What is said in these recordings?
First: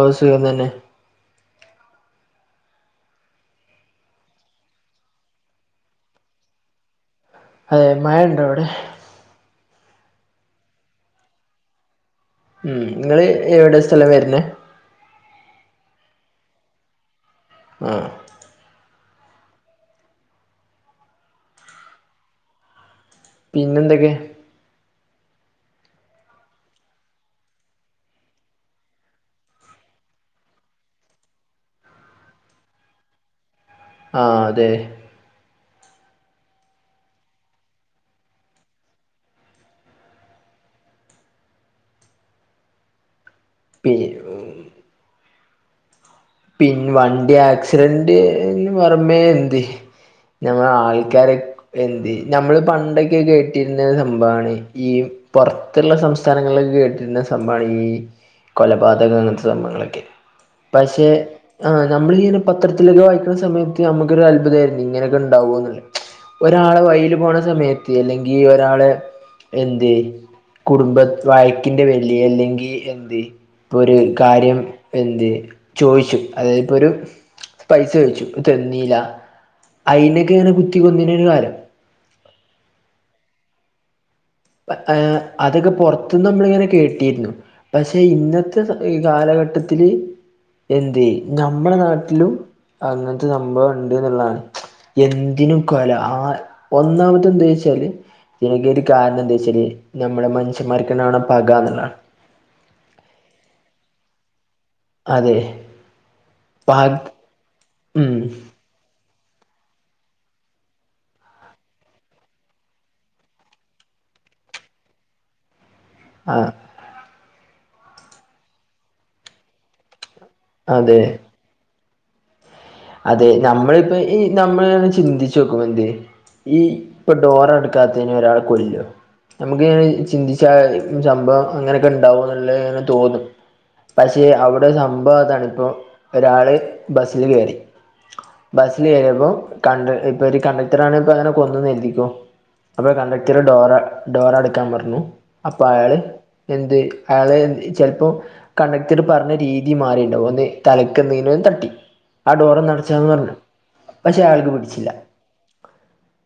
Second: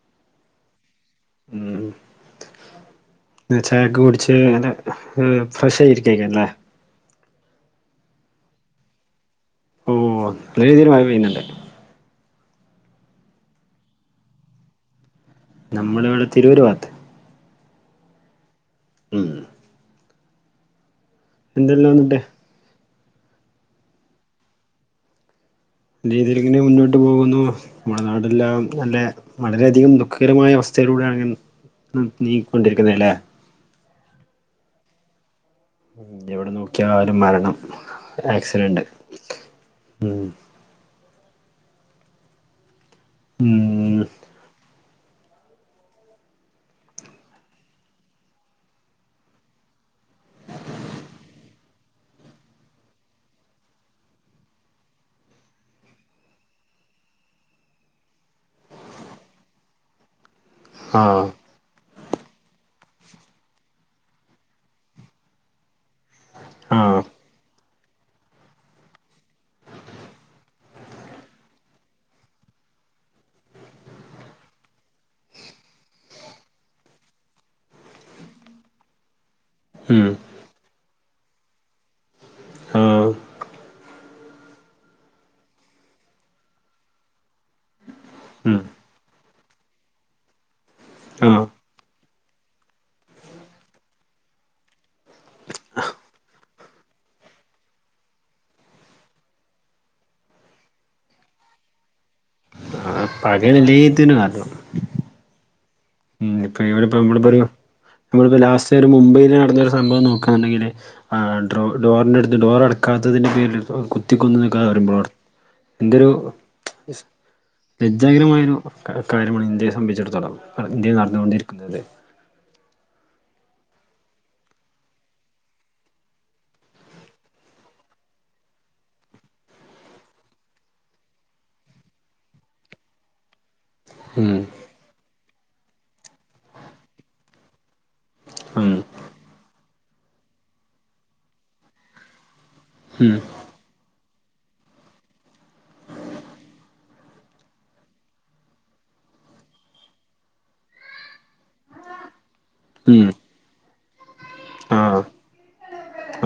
ഓഹ് സുഖം തന്നെ ഉം ത് ചായകുടിച്ച്ങ്ങനെ ഫ്രഷ് ആയിരിക്കരിക്കല്ലേ? അതെ മഴ ഉണ്ട അവിടെ ഓ [unintelligible] മഴ പെയ്യനുണ്ട് ഉം ങ്ങള് എവിടെ സ്ഥലം വരുന്നെ നമ്മള ഇവിടെ തിരൂർ ഭഗത്ത് ആഹ് ഉം എന്തെല്ലാണ്ട് പിന്നെന്തൊക്കെ രീതിയിലിങ്ങനെ മുന്നോട്ട് പോകുന്നു നമ്മുടെ നാടെല്ലാം നല്ല വളരെയധികം ദുഃഖകരമായ അവസ്ഥയിലൂടെയാണെങ്ക നീ കൊണ്ടിരിക്കുന്ന ല്ലേ ആഹ് അതെ ഉം എവിടെ നോക്കിയാലും മരണം ആക്സിഡന്റ് ഉം ഉം പി പിന്നെ വണ്ടി ആക്സിഡന്റ്ന്ന് പുറമേ എന്ത്‌ ഞമ്മൾ ആൾക്കാരെ എന്ത് ഞമ്മള് പണ്ടൊക്കെ കേട്ടിരുന്ന സംഭവമാണ് ഈ പുറത്തുള്ള സംസ്ഥാനങ്ങളിലക്കെ കേട്ടിരുന്ന സംഭവമാണ് ഈ കൊലപാതകം അങ്ങനത്തെ സംഭങ്ങളൊക്കെ പക്ഷേ ആഹ് ആ് നമ്മളിങ്ങനെ പത്രത്തിലൊക്കെ വായിക്കുന്ന സമയത്ത് നമുക്കൊരു അത്ഭുതമായിരുന്നു ഇങ്ങനൊക്കെ ഉണ്ടാവോ എന്നുള്ളേ ഒരാളെ ആഹ് വഴിയില് പോണ സമയത്ത് അല്ലെങ്കി ഒരാളെ എന്ത് കുടുംബ വയക്കിന്റെ പേരിൽ അല്ലെങ്കിൽ എന്ത് ഇപ്പോൾ ഒരു കാര്യം എന്ത് ചോയ്ച്ചു അതായത്പ്പോ ഒരു പൈസചോദിച്ചു അപ്പം തെന്നില ഉം അതിനൊക്കെ അങ്ങനെ കുത്തി കൊന്നുതിനൊരു കാലം ആഹ് അതൊക്കെ പുറത്തുന്ന് നമ്മളിങ്ങനെ കേട്ടിയിരുന്നു പക്ഷെ ഉം ഇന്നത്തെ ഈ കാലഘട്ടത്തില് എന്ത് ആഹ് നമ്മുടെ നാട്ടിലും അങ്ങനത്തെ സംഭവം ഉണ്ട് എന്നുള്ളതാണ് എന്തിനും കൊല. ആ ഒന്നാമത്തെ എന്താ വെച്ചാല് നിനക്ക് ഒരു കാരണം എന്ത് വെച്ചാല് നമ്മുടെ മനുഷ്യമാർക്ക് പക എന്നുള്ളതാണ് പക എല്ലേതിനും കാരണം അതെ ഇ ഇപ്പ പ ഇവിടിപ്പോ നമ്മളിപ്പോ ഒരു ഉം നമ്മളിപ്പോ ലാസ്റ്റ് ഒരു മുംബൈൽ നടന്നൊരു സംഭവം നോക്കാണെന്നുണ്ടെങ്കില് ആഹ് ഡോർ ഡോറിനടുത്ത് ഡോർ അടക്കാത്തതിന്റെ പേരിൽ ഇപ്പം കുത്തി കൊന്ന് നിൽക്കാതെ വരുമ്പോൾ എന്റെയൊരു ആ ലജ്ജാകരമായൊരു കാര്യമാണ് ഇന്ത്യയെ സംബന്ധിച്ചിടത്തോളം ഇന്ത്യ അതെ നടന്നുകൊണ്ടിരിക്കുന്നത് അതെ നമ്മളിപ്പോ ഈ നമ്മള് ചിന്തിച്ചു നോക്കും എന്ത് ഈ ഇപ്പൊ ഡോർ അടക്കാത്തതിന് ഒരാൾ കൊല്ലുവാ നമുക്ക് ഇങ്ങനെ ചിന്തിച്ച സംഭവം അങ്ങനെയൊക്കെ ഉണ്ടാവോ എന്നുള്ള ഇങ്ങനെ തോന്നും പക്ഷെ ഉം അവിടെ സംഭവതാണ് ഇപ്പോ ഒരാള് ബസില് കയറി ഉം ബസ്സിൽ കേറണു കണ്ട ഇപ്പൊ ഒരു കണ്ടക്ടർ ആണ ഇപ്പ അങ്ങനെ കൊന്നുന്ന് കരുതിക്കോ അപ്പൊ ഉം കണ്ടക്ടർ ഡോറ ഡോർ അടക്കാൻ പറഞ്ഞു. അപ്പൊ അയാള് എന്ത് അയാളെ ചിലപ്പോ കണ്ടക്ടർ പറഞ്ഞ രീതി മാറിണ്ടാവും ഒന്ന് തലക്കുന്നീന്ന് തട്ടി ഡോർ ഒന്ന് ഉം അടച്ചെന്ന് പറഞ്ഞു. പക്ഷെ അയാൾക്ക് പിടിച്ചില്ല ആഹ്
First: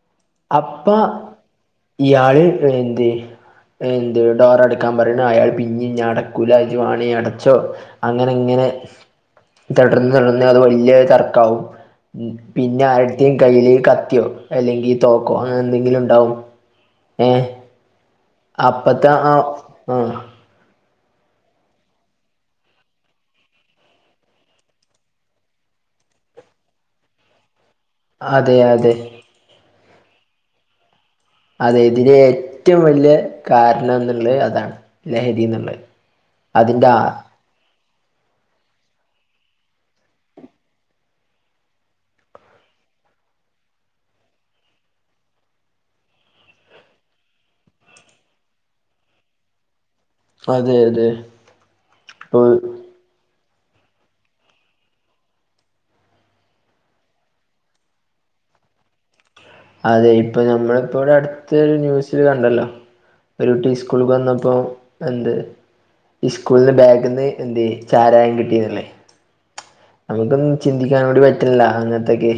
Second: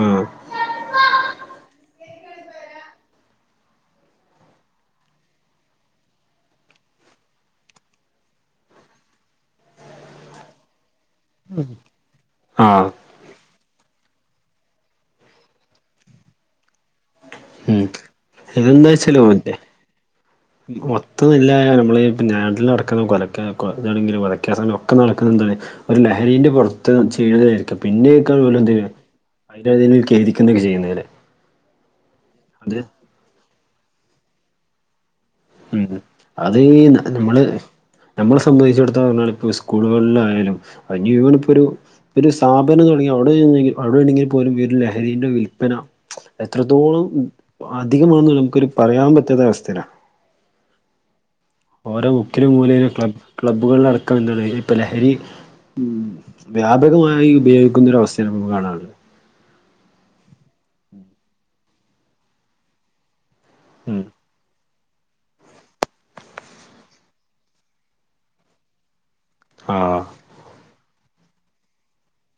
ആഹ് അപ്പ ഇയാൾ എന്തെ എന്ത് ഡോർ അടക്കാൻ പറയണ അയാൾ പിന്നെ ഞാൻ അടക്കൂല ഇജ്ജ് വേണേ അടച്ചോ അങ്ങനെ ഇങ്ങനെ തടർന്ന് തടർന്ന അത് വലിയൊരു തർക്കാവും പിന്നെ ആഹ് ആരുടെത്തേയും കയ്യില് കത്തിയോ അല്ലെങ്കിൽ തോക്കോ അങ്ങനെ എന്തെങ്കിലും ഉണ്ടാവും ഏഹ് ഉം ഇതെന്താച്ചാല് [unintelligible] ആ ഉം [unintelligible] മൊത്തനില്ലായ നമ്മള് പിന്നെ നാട്ടില് നടക്ക്ന്ന കൊലക്കെ കൊ ഇതാണെങ്കിലും [unintelligible] സമയം ഒക്കെ നടക്ക്ന്നെ എന്താണ് ഒരു ലഹരീന്റെ പുറത്ത് ചെയ്യുന്നതായിരിക്കും പിന്നെ അതെ അതെ [unintelligible] ചെയ്യുന്നോര് അതെ ഇതിന്റെ ഏറ്റവും വലിയ കാരണം എന്നുള്ളത് അതാണ് ലഹരി എന്നുള്ള ഉം അതീ നമ്മള് നമ്മളെ സംബന്ധിച്ചിടത്തോളം പറഞ്ഞാൽ ഇപ്പോ സ്കൂളുകളിലായാലും അതിപ്പോ ഒരു ഒരു സ്ഥാപനം തുടങ്ങി അവിടെ അവിടെണ്ടെങ്കിൽ പോലും ഈ ഒരു ലഹരീന്റെ വിൽപന എത്രത്തോളം അധികമാണ് നമുക്കൊരു പറയാൻ പറ്റാത്ത അവസ്ഥയിലാണ്. അതെ അതെ ഓരോ മുക്കിലും മൂലയിലും ക്ലബ് ക്ലബ്ബുകൾ അടക്കം എന്താണ് ഇപ്പം ലഹരി ഉം വ്യാപകമായി ഉപയോഗിക്കുന്നൊരവസ്ഥയാണ് നമുക്ക് കാണാനുള്ളത്. അതെ ഇപ്പൊ നമ്മളിപ്പോൾ അടുത്ത ഒരു ന്യൂസിൽ കണ്ടല്ലോ. ഒരു കുട്ടി സ്കൂൾ ഉം വന്നപ്പോ എന്ത് ഈ സ്കൂൾന്റെ ബാഗ് ന്ന് എന്ത് ചാരായം കിട്ടിയതല്ലേ ആഹ് നമുക്കൊന്നും ചിന്തിക്കാൻ കൂടി പറ്റില്ല അങ്ങൻത്തെക്കെ.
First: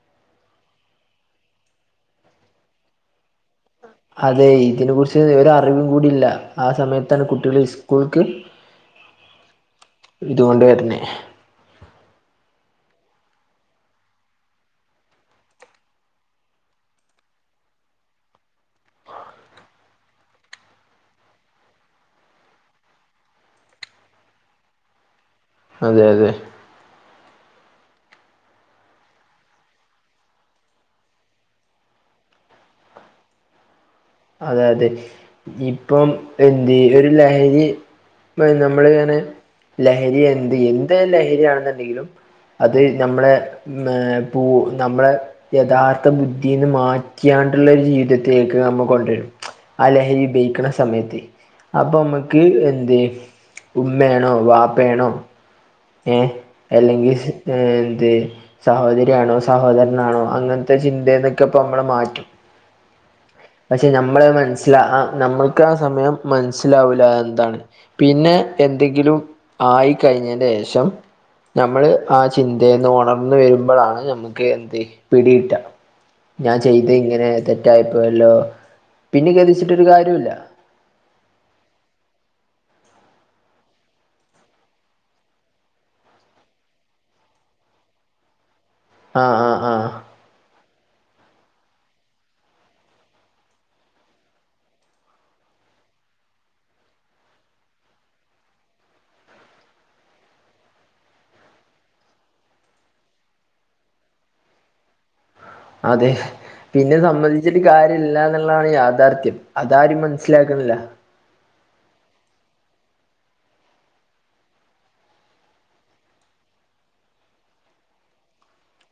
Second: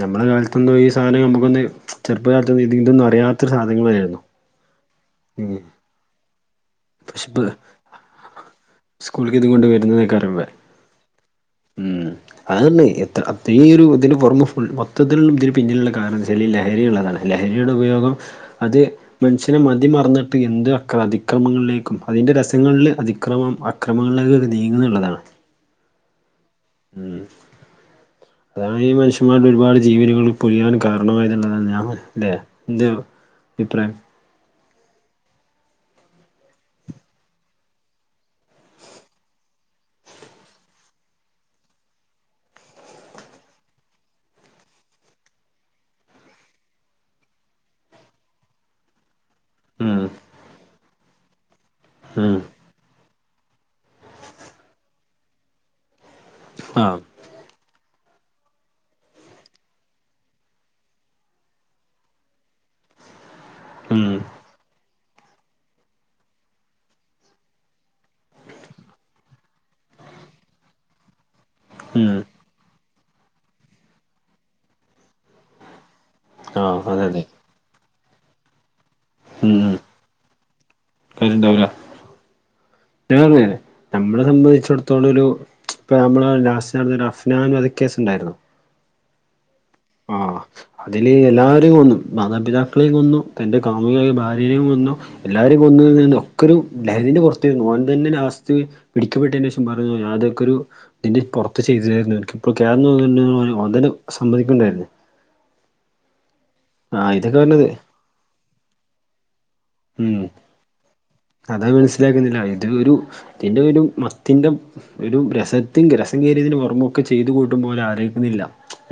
നമ്മളുടെ കാലത്തൊന്നും ഈ സാധനം നമുക്കൊന്ന് ചെറുപ്പാലത്ത് ഇതൊണ്ടെന്നു അറിയാത്തൊരു സാധനങ്ങളായിരുന്നു. അതെ ഇതിനെ കുറിച്ച് ഉം ഒരറിവും കൂടി ഇല്ല. ആ സമയത്താണ് പക്ഷെ ഇപ്പ കുട്ടിയള് ഇസ്കൂൾക്ക് സ്കൂളിലേക്ക് ഇതും കൊണ്ട് വരുന്നതൊക്കെ അറിയുമ്പോ ഇതുകൊണ്ട് വര്ണെ. ഉം. അതന്നെ എത്ര ഈ ഒരു ഇതിന്റെ പുറമേ ഫുൾ മൊത്തത്തിലുള്ള ഇതിന് പിന്നിലുള്ള കാരണം എന്നുവെച്ചാൽ ഈ ലഹരി ഉള്ളതാണ്. ലഹരിയുടെ ഉപയോഗം അത് മനുഷ്യൻ മതി മറന്നിട്ട് എന്ത് അക്ര അതിക്രമങ്ങളിലേക്കും അതിന്റെ രസങ്ങൾല് അതിക്രമം അക്രമങ്ങളിലേക്ക് നീങ്ങുന്നെള്ളതാണ്. അതെ അതെ. ഉം അതാണ് ഈ മനുഷ്യന്മാരുടെ ഒരുപാട് ജീവനുകൾ പൊലിയാൻ കാരണമായത് എന്നാണ് ഞാൻ മൻ ലെ ലെ ന്തേ അഭിപ്രായം അതെ അതെ ഇപ്പം എന്ത് ഒരു ലഹരി നമ്മള് ഇങ്ങനെ ലഹരി എന്ത് എന്ത് ലഹരിയാണെന്നുണ്ടെങ്കിലും അത് നമ്മളെ ഉം പൂ നമ്മളെ യഥാർത്ഥ ബുദ്ധീന്ന് മാറ്റിയാണ്ടുള്ള ഒരു ജീവിതത്തിലേക്ക് നമ്മ കൊ ആ ഉം ലഹരി ഉപയോഗിക്ക്ണ സമയത്ത് അപ്പൊ ഉം നമ്മക്ക് എന്തേ ഉമ്മെണോ വാപ്പെണോ ഏ ആഹ് അല്ലെങ്കിൽ എ എന്ത് സഹോദരിയാണോ സഹോദരനാണോ അങ്ങൻത്തെ ചിന്തെന്നൊക്കെ ഇപ്പോ നമ്മളെ മാറ്റും പക്ഷെ ഉം നമ്മള മനസ്സില ആ നമ്മൾക്ക് ആ സമയം മനസ്സിലാവൂല എന്താണ് പിന്നെ എന്തെങ്കിലും ആയി കഴിഞ്ഞെന്റെ ശേഷം നമ്മള് ഉം ആ ചിന്തേന്ന് ഒണർന്നു വരുമ്പളാണ് നമ്മക്ക് എന്ത് പിടികിട്ട. ഞാൻ ആഹ് ചെയ്ത് അതെ അതെ ഇങ്ങനെ തെറ്റായിപ്പോയല്ലോ. പിന്നെ ഉം ഉം കേദിച്ചിട്ടൊരു കാര്യല്ല. കാര്യണ്ടാവൂല [unintelligible] നമ്മള് ത സംബന്ധിച്ചിടത്തോളം ഒരു ഇപ്പ നമ്മള ലാസ്റ്റ് നടന്നൊരു അഫ്നാൻ വധക്കേസ് ഉണ്ടായിരുന്നു. ആഹ് ആഹ് ആഹ് ആ ആ അതില് എല്ലാവരെയും കൊന്നു മാതാപിതാക്കളെയും കൊന്നു തന്റെ കാമുകിയായ ഭാര്യയെയും കൊന്നു. എല്ലാവരെയും കൊന്ന് ഒക്കെ ഒരു ലഹരിന്റെ പൊർത്തെര്ന്നു. ഓൻ തന്നെ ലാസ്റ്റ് പിടിക്കപ്പെട്ടതിനു ശേഷം പറഞ്ഞു ഞാൻ അതൊക്കൊരു ഇതിന്റെ പുറത്ത് ചെയ്തരായിരുന്നു എനിക്കിപ്പോ [unintelligible] സമ്മതിക്കുന്നുണ്ടായിരുന്നു അതെ പിന്നെ ആഹ് ഇതൊക്കെ സമ്മതിച്ചിട്ട് പറഞ്ഞത് കാര്യല്ല ന്ന്ള്ളതാണ് യാഥാർഥ്യം അതാരും ഉം മനസ്സിലാക്കുന്നില്ല അതാ മനസ്സിലാക്കുന്നില്ല അയിന്റെ ഒരു ഇതിന്റെ ഒരു മത്തിന്റെ ഒരു രസത്തിന്റെ രസം കേറിയതിന്റെ പൊറമ്മൊക്കെ ചെയ്ത് കൂട്ടും പോലെ ആലോയ്ക്കുന്നില്ല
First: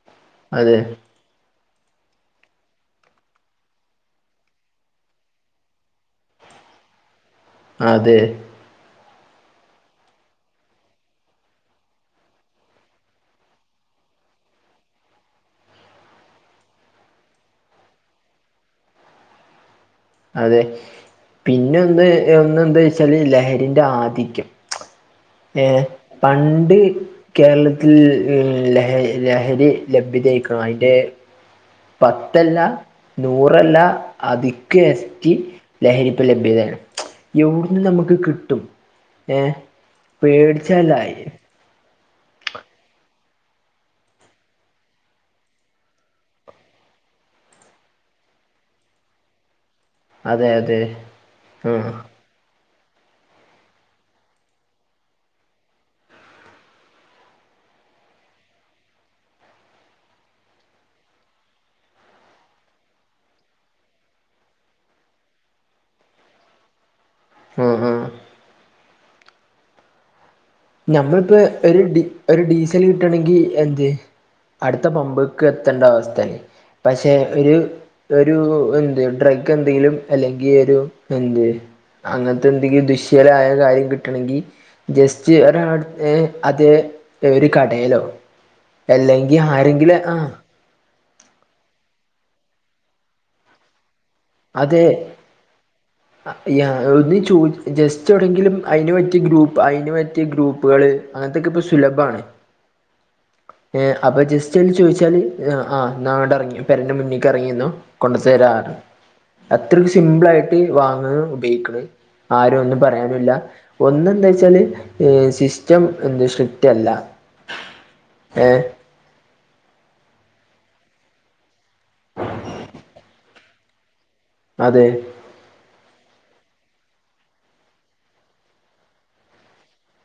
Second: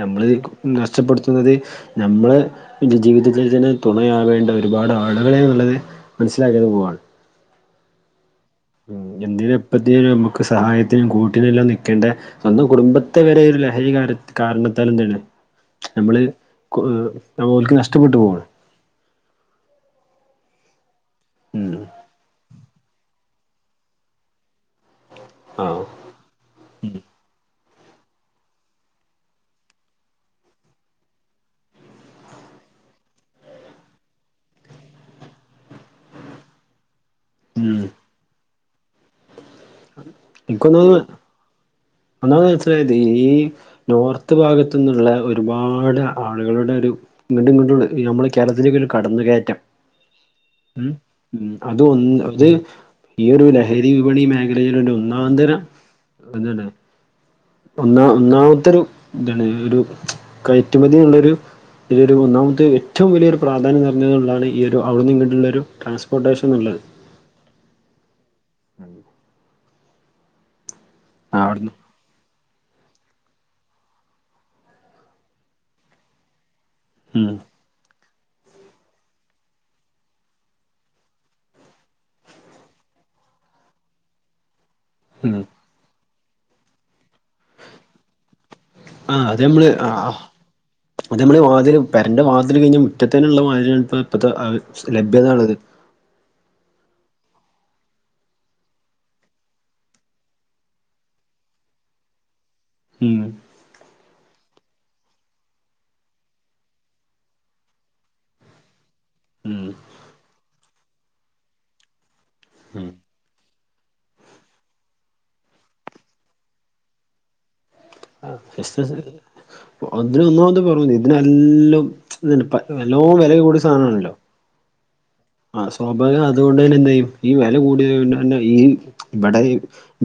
നമ്മള് അതെ നഷ്ടപ്പെടുത്തുന്നതി നമ്മള ജീ ജീവിതത്തിൽ തന്നേ തുണയാവേണ്ട ഒരുപാട് ആളുകളെന്നുള്ളത് മനസ്സിലാക്കിയത് പോവാണ് അതെ എന്തിനും എപ്പത്തിനും നമ്മക്ക് സഹായത്തിനും കൂട്ടിനെല്ലാം നിക്കേണ്ടേ സ്വന്തം കുടുംബത്തെ വരെ ഒരു ലഹരി കാര കാരണത്താല് എന്തേനെ നമ്മള് കൊ ഓൽക്ക് നഷ്ടപ്പെട്ടു പോണ്‌ അതെ പിന്നെ ഉം ഒന്ന് ഒന്ന് എന്താ വച്ചാല് ലഹരിന്റെ ആധിക്യം ഏഹ് ആഹ് പണ്ട് കേരള ൽ ലഹ ലഹരി ലഭ്യതയ്ക്കണ്‌ അയിൻ്റെ പത്തല്ല നൂറല്ല അധിക് എസ്റ്റി ലഹരിപ്പം ലഭ്യതയാണ് യൊവിടുന്ന് ഉം നമ്മക്ക് കിട്ടും ഏ ഇൻകൊന്നു പേടിച്ചല്ല ഒന്നമത് മനസ്സിലായത് ഈ നോർത്ത് ഭാഗത്തുന്നുള്ള ഒരുപാട് ആളുകളുടെ ഒരു ഇങ്ങട്ടും ഇങ്ങട്ടുള്ള നമ്മള് കേരളത്തിലേക്കുള്ള കടന്നുകയറ്റം അതെ അതെ ഉം ഉഉം ആ അത് ഒന്ന് അത് ഈ ഒരു ലഹരി വിപണി മേ ഇടയിലിണ്ട് ഒന്നാന്തര [unintelligible] ഒന്ന ഒന്നാമത്തെൊരു ഇതാണ് ഒരു കയറ്റുമതി ഉള്ളരു ഇതൊരു ഒന്നാമത്തെ ഏറ്റവും വലിയൊരു പ്രാധാന്യം നിറഞ്ഞത് കൊണ്ടാണ് ഈ ഒരു അവിടെ ന്ന്ങ്ങട്ടുള്ളൊരു ട്രാൻസ്പോർട്ടേഷൻ ന്നുള്ളത് ഉം ഉം അം ഞമ്മളിപ്പോ അവിടുന്ന് ഒരു ഡി ഒരു ഡീസല് കിട്ടണങ്കി എന്ത് അടുത്ത പമ്പ്ക്ക് എത്തണ്ട അവസ്ഥയിണ് പക്ഷെ ഉം ഒരു ഒരു എന്ത് ഡ്രഗ് എന്തെങ്കിലും അല്ലെങ്കി ഒരു എന്ത് അങ്ങനതന്തെങ്കിലും ദിശ്യാരായ കാര്യം കിട്ടണെങ്കിൽ ജെ സ്റ്റ് ഉം ഒരാടു ഏ അതേ ഒരു കടേലോ ആ അല്ലെങ്കി അത് നമ്മള് ആരെങ്കിലും ആ അത് നമ്മള് വാതിലും പെരന്റെ വാതില് കഴിഞ്ഞ് മുറ്റത്ത നുള്ള വാതിലാണ് പ്പ ഇപ്പതേ അഹ് ലഭ്യതാണത് ആ യാ ഒന്ന് ചോയ് ജസ്റ്റ് എവിടെങ്കിലും അയിനു പറ്റിയ ഗ്രൂപ്പ് അയിനു പറ്റിയ ഗ്രൂപ്പുകള് അങ്ങട്ട്ക്ക്പ്പം സുലഭാണ് ഉം ഏ അപ്പൊ ജസ്റ്റ് ഒന്ന് ചോയ്ച്ചാല് [unintelligible] ആ ഇന്നട്ട്റങ്ങി പെരൻ ന്റെ മുന്ന്ക്ക് ഇറങ്ങിന്നോ കൊണ്ടു തരാറ് ഉം അത്രയും സിമ്പിൾ ആയിട്ട് വാങ്ങാനും ഉപയോഗിണ്‌ ആരും ഒന്നും ഉം പറയാനുല്ല ഒന്ന് എന്താ വെച്ചാല് സിസ്റ്റം എന്ത് സ്ട്രിക്റ്റ് അല്ല ആ ഏ എസ്സ എസ്സ് [unintelligible] ഒന്നാമത് കുറവന്നീനി ഇതിനല്ലോം ഇതി പ നല്ലോണം വെലയൊക്കെ കൂടി സാനണല്ലോ അതെ ആ സ്വാഭാവികം അതുകൊണ്ട് തന്നെ എന്തയ്യും ഈ വെല കൂടിയത് [unintelligible] ഈ ഇവടെ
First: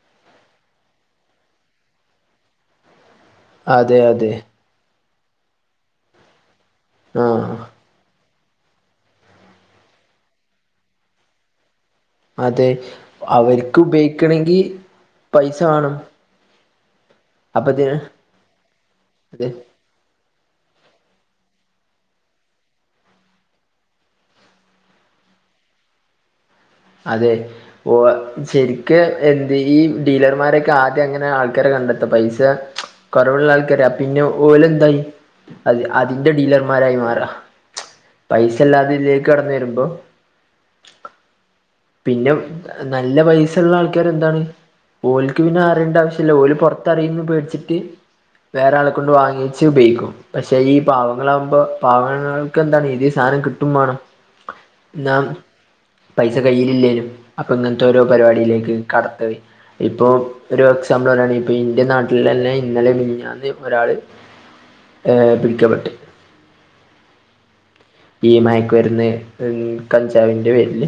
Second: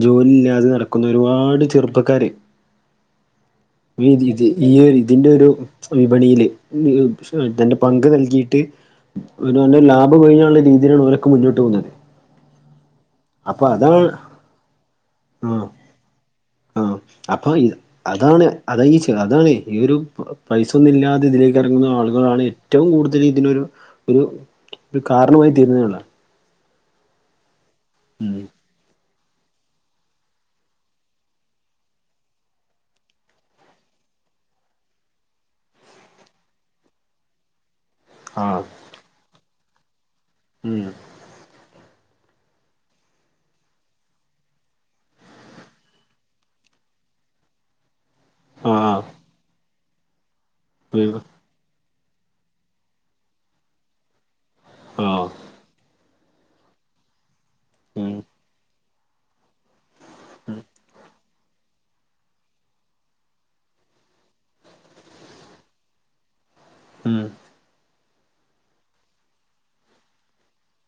ജോലില്ലാതെ നടക്കുന്ന ഒരുപാട് ചെറുപ്പക്കാര് അതെ മീ ജീ അതെ ജീ ഈയൊര് ഇതിന്റെ ഒരു വിപണിയില് ആ തന്റെ പങ്ക് നൽകിയിട്ട് ഓരോന്റെ ലാഭം കൊഴിഞോണ്ട രീതിയിലുള്ള ഓരോക്കെ മുന്ന്ട്ട് പോകുന്നത് അതെ അപ്പൊ അവര്ക്ക് അതാണ് ഉപയോഗിക്കണെങ്കി പൈസ ആഹ് വാണം ആഹ് അപ്പൊ അതാണ് അത ഈച്ച് അതാണ് അതെ ഈ ഒരു പൈസ ഒന്നും ഇല്ലാതെ ഇതിലേക്ക് എറങ്ങുന്ന ആളുകളാണ് ഏറ്റവും കൂടുതല് ഇതിനൊരു ഒരു ഇത് കാരണമായി തീരുന്നതിനുള്ള അതെ ഓ ആഹ് ഉം ശരി ക്കേ എന്ത് ഈ ഡീലർമാരൊക്കെ ആദ്യം എങ്ങനെ ആൾക്കാരെ കണ്ടെത്ത പൈസ? കൊറവുള്ള ആൾക്കാര് പിന്നെ ഓല് എന്തായി അത് അതിന്റെ ഡീലർമാരായി മാറാ പൈസ ആഹ് അല്ലാതെ ഇതിലേക്ക് കടന്ന് വരുമ്പം ഉം പിന്നെ അ നല്ല പൈസള്ള ആൾക്കാര് എന്താണ്? ഓല്ക്ക് പിന്നെ അറിയേണ്ട ആവശ്യല്ല ഓല് പൊറത്തറിയുന്ന് പേടിച്ചിട്ട് വേറെ ആളെ ആഹ് കൊണ്ട് വാങ്ങിച്ച് ഉപയോഗിക്കും പക്ഷെ ഈ ഉം പാവങ്ങളാകുമ്പോ പാവങ്ങൾക്ക് എന്താണ് ഇതേ സാധനം കിട്ടും വേണം എന്നാ ആഹ് ച്ച കൈയ്യിലില്ലേലും അപ്പൊ ഇങ്ങനത്തെ ഓരോ ഉം പരിപാടിയിലേക്ക് കടത്ത വെയ് ഇപ്പോ ഒരു എക്സാമ്പിള് പറയാണെങ്കി പ്പ ഇൻ്റെ നാട്ടില് തന്നെ ഇന്നലെ മിനിഞ്ഞാന്ന് ഒരാള് ഏഹ് പിടിക്കപ്പെട്ട് ഉം ഈ മയക്ക് മരുന്ന് കഞ്ചാവിൻ്റെ പേര്ല്.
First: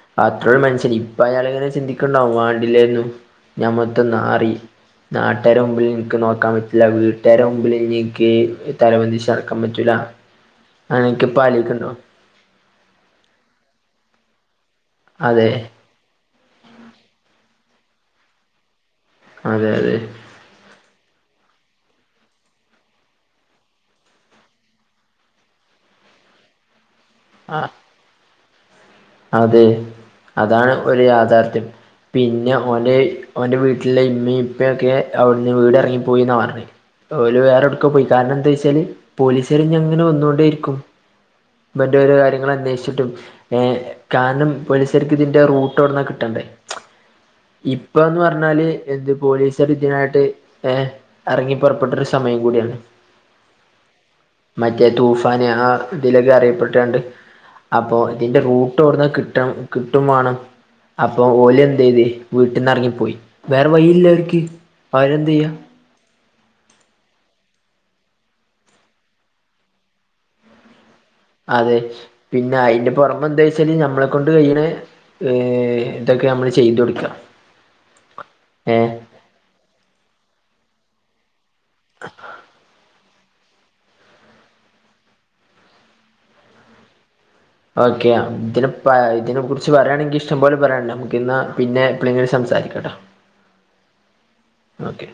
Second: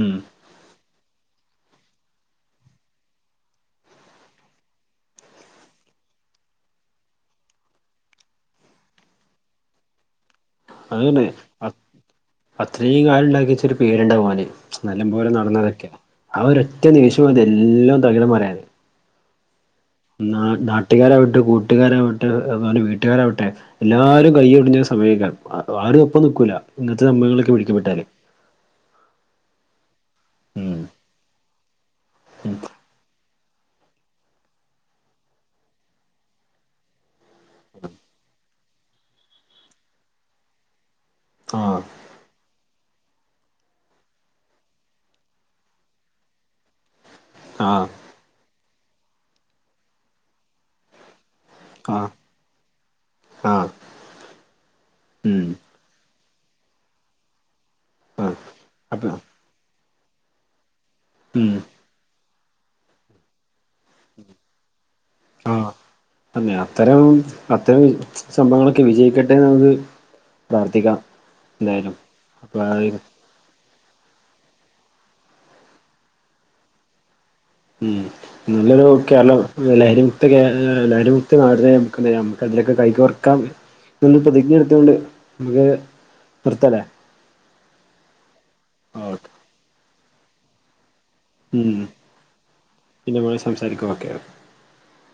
ഉം അത്ര മനുഷ്യന് ഇപ്പൊ അയാളിങ്ങനെ ചിന്തിക്ക്ണ്ടാവും വാണ്ടില്ലേന്നു ഞാൻ മൊത്തം നാറി. നാട്ടാരെ മുമ്പിൽ ഇൻക്ക് നോക്കാ പറ്റൂല്ല വീട്ടാരെ മുമ്പില് ഇഞ്ഞ് ഇൻക്ക് തല പൊന്തിച്ച് നടക്കാൻപറ്റൂല. അതെന്നെ അ അത്രയും കാലം ഇണ്ടാക്കിച്ചൊരു പേര്ണ്ടാവും ഓന്. നല്ല പോലെ അതെ നടന്നതൊക്കെല്ലേ ആ ഒരൊറ്റ ദേശ്യം മതി എല്ലാം തകിടം മറിയാന് അതെ അതെ ന്നാ നാട്ടുകാരാവട്ടെ കൂട്ടുകാരാവട്ടെ അതുപോലെ വീട്ടുകാരാവട്ടെ എല്ലാരും കൈ ഒടിഞ്ഞ സമയൊക്കെയാണ് ആഹ് ആരും ഒപ്പം നിക്കൂല്ല ഇങ്ങനത്തെ സംഭവങ്ങളിലൊക്കെ പിടിക്കപ്പെട്ടാല് അതേ അതാണ് ഉം ഒരു യാഥാർഥ്യം പിന്നെ ഉം ഓൻ്റെ ഓൻ്റെ വീട്ടിലെ ഇമ്മയും ഇപ്പൊയൊക്കെ അവിടുന്ന് വീട് എറങ്ങി പോയിന്നാ പറഞ്ഞേ ഓല് വേറെ എവിടെക്കോ പോയി കാരണം എന്താ വെച്ചാല് പോലീസുകാര് ഇനി അങ്ങനെ വന്നൊണ്ടേയിരിക്കും ആഹ് മറ്റോരെ കാര്യങ്ങൾ അന്വേഷിച്ചിട്ടും ഏ. കാനം പോലിസ്കാർക്ക് ഇതിന്റെ റൂട്ട് എവിടന്നാ കിട്ടണ്ടേ ആഹ് ഇപ്പന്ന് പറഞ്ഞാല് എന്ത് പോലീസാര് ഇതിനായിട്ട് ഏ എറങ്ങി പൊർപ്പെട്ടൊരു ആഹ് സമയം കൂടിയാണ്. ആഹ് മറ്റേ ഉം തൂഫാന് ആ ഇതിലൊക്കെ അറിയപ്പെട്ടാണ്ട് അപ്പൊ ആഹ് ഇതിന്റെ റൂ ട്ടവിടന്നാ അപ്പൊ കിട്ടാ കിട്ടും വേണം അപ്പൊ ഉം ഓല് എന്തെയ്ത് വീട്ടിന്നെർ ങ്ങി പോയ് വേറെ വഴിയില്ലവർക്ക് അവരെന്ത് ചെയ്യാ? ആഹ് അന്നെ അത്തരം അത്തരം സംഭവങ്ങളൊക്കെ വിജയിക്കട്ടെന്ന് ള്ളത് പ്രാർത്ഥിക്കാം. അതെ എന്തായാലും പിന്നെ അയിന്റെ അപ്പൊ പുറ പ്പ എന്തേച്ചാല് നമ്മളെ കൊണ്ട് കയ്യ്ണെ ഏ ഇതൊക്കെ നമ്മള് ചെയ്തൊട്ക്ക. മ് നല്ലൊരു കേരള ലഹരിമുക്ത കേ ലഹരി മുക്ത ഈ നാട്നെനമുകെന്തെയ്യാം നമ്ക്ക് അതിലൊക്കെ കൈ കോർക്കാം. ഇപ്പൊ ഇന്ന് പ്രതിജ്ഞ എടുത്തൊണ്ട് നമുക്ക് നിർത്താല്ലേ ഓക്കെ യാം ഇതിന് ഓക്കെ ഇതിനെ കുറിച്ച് പറയാണെങ്കി ഇഷ്ടം പോലെ പറയാനുണ്ട് ന എന്നാ ഉം പിന്നെ എപ്പളെങ്കിലും സംസാരിക്കാട്ടോ പിന്നെ പോയി സംസാരിക്കാം ഓക്കെ ഓക്കെ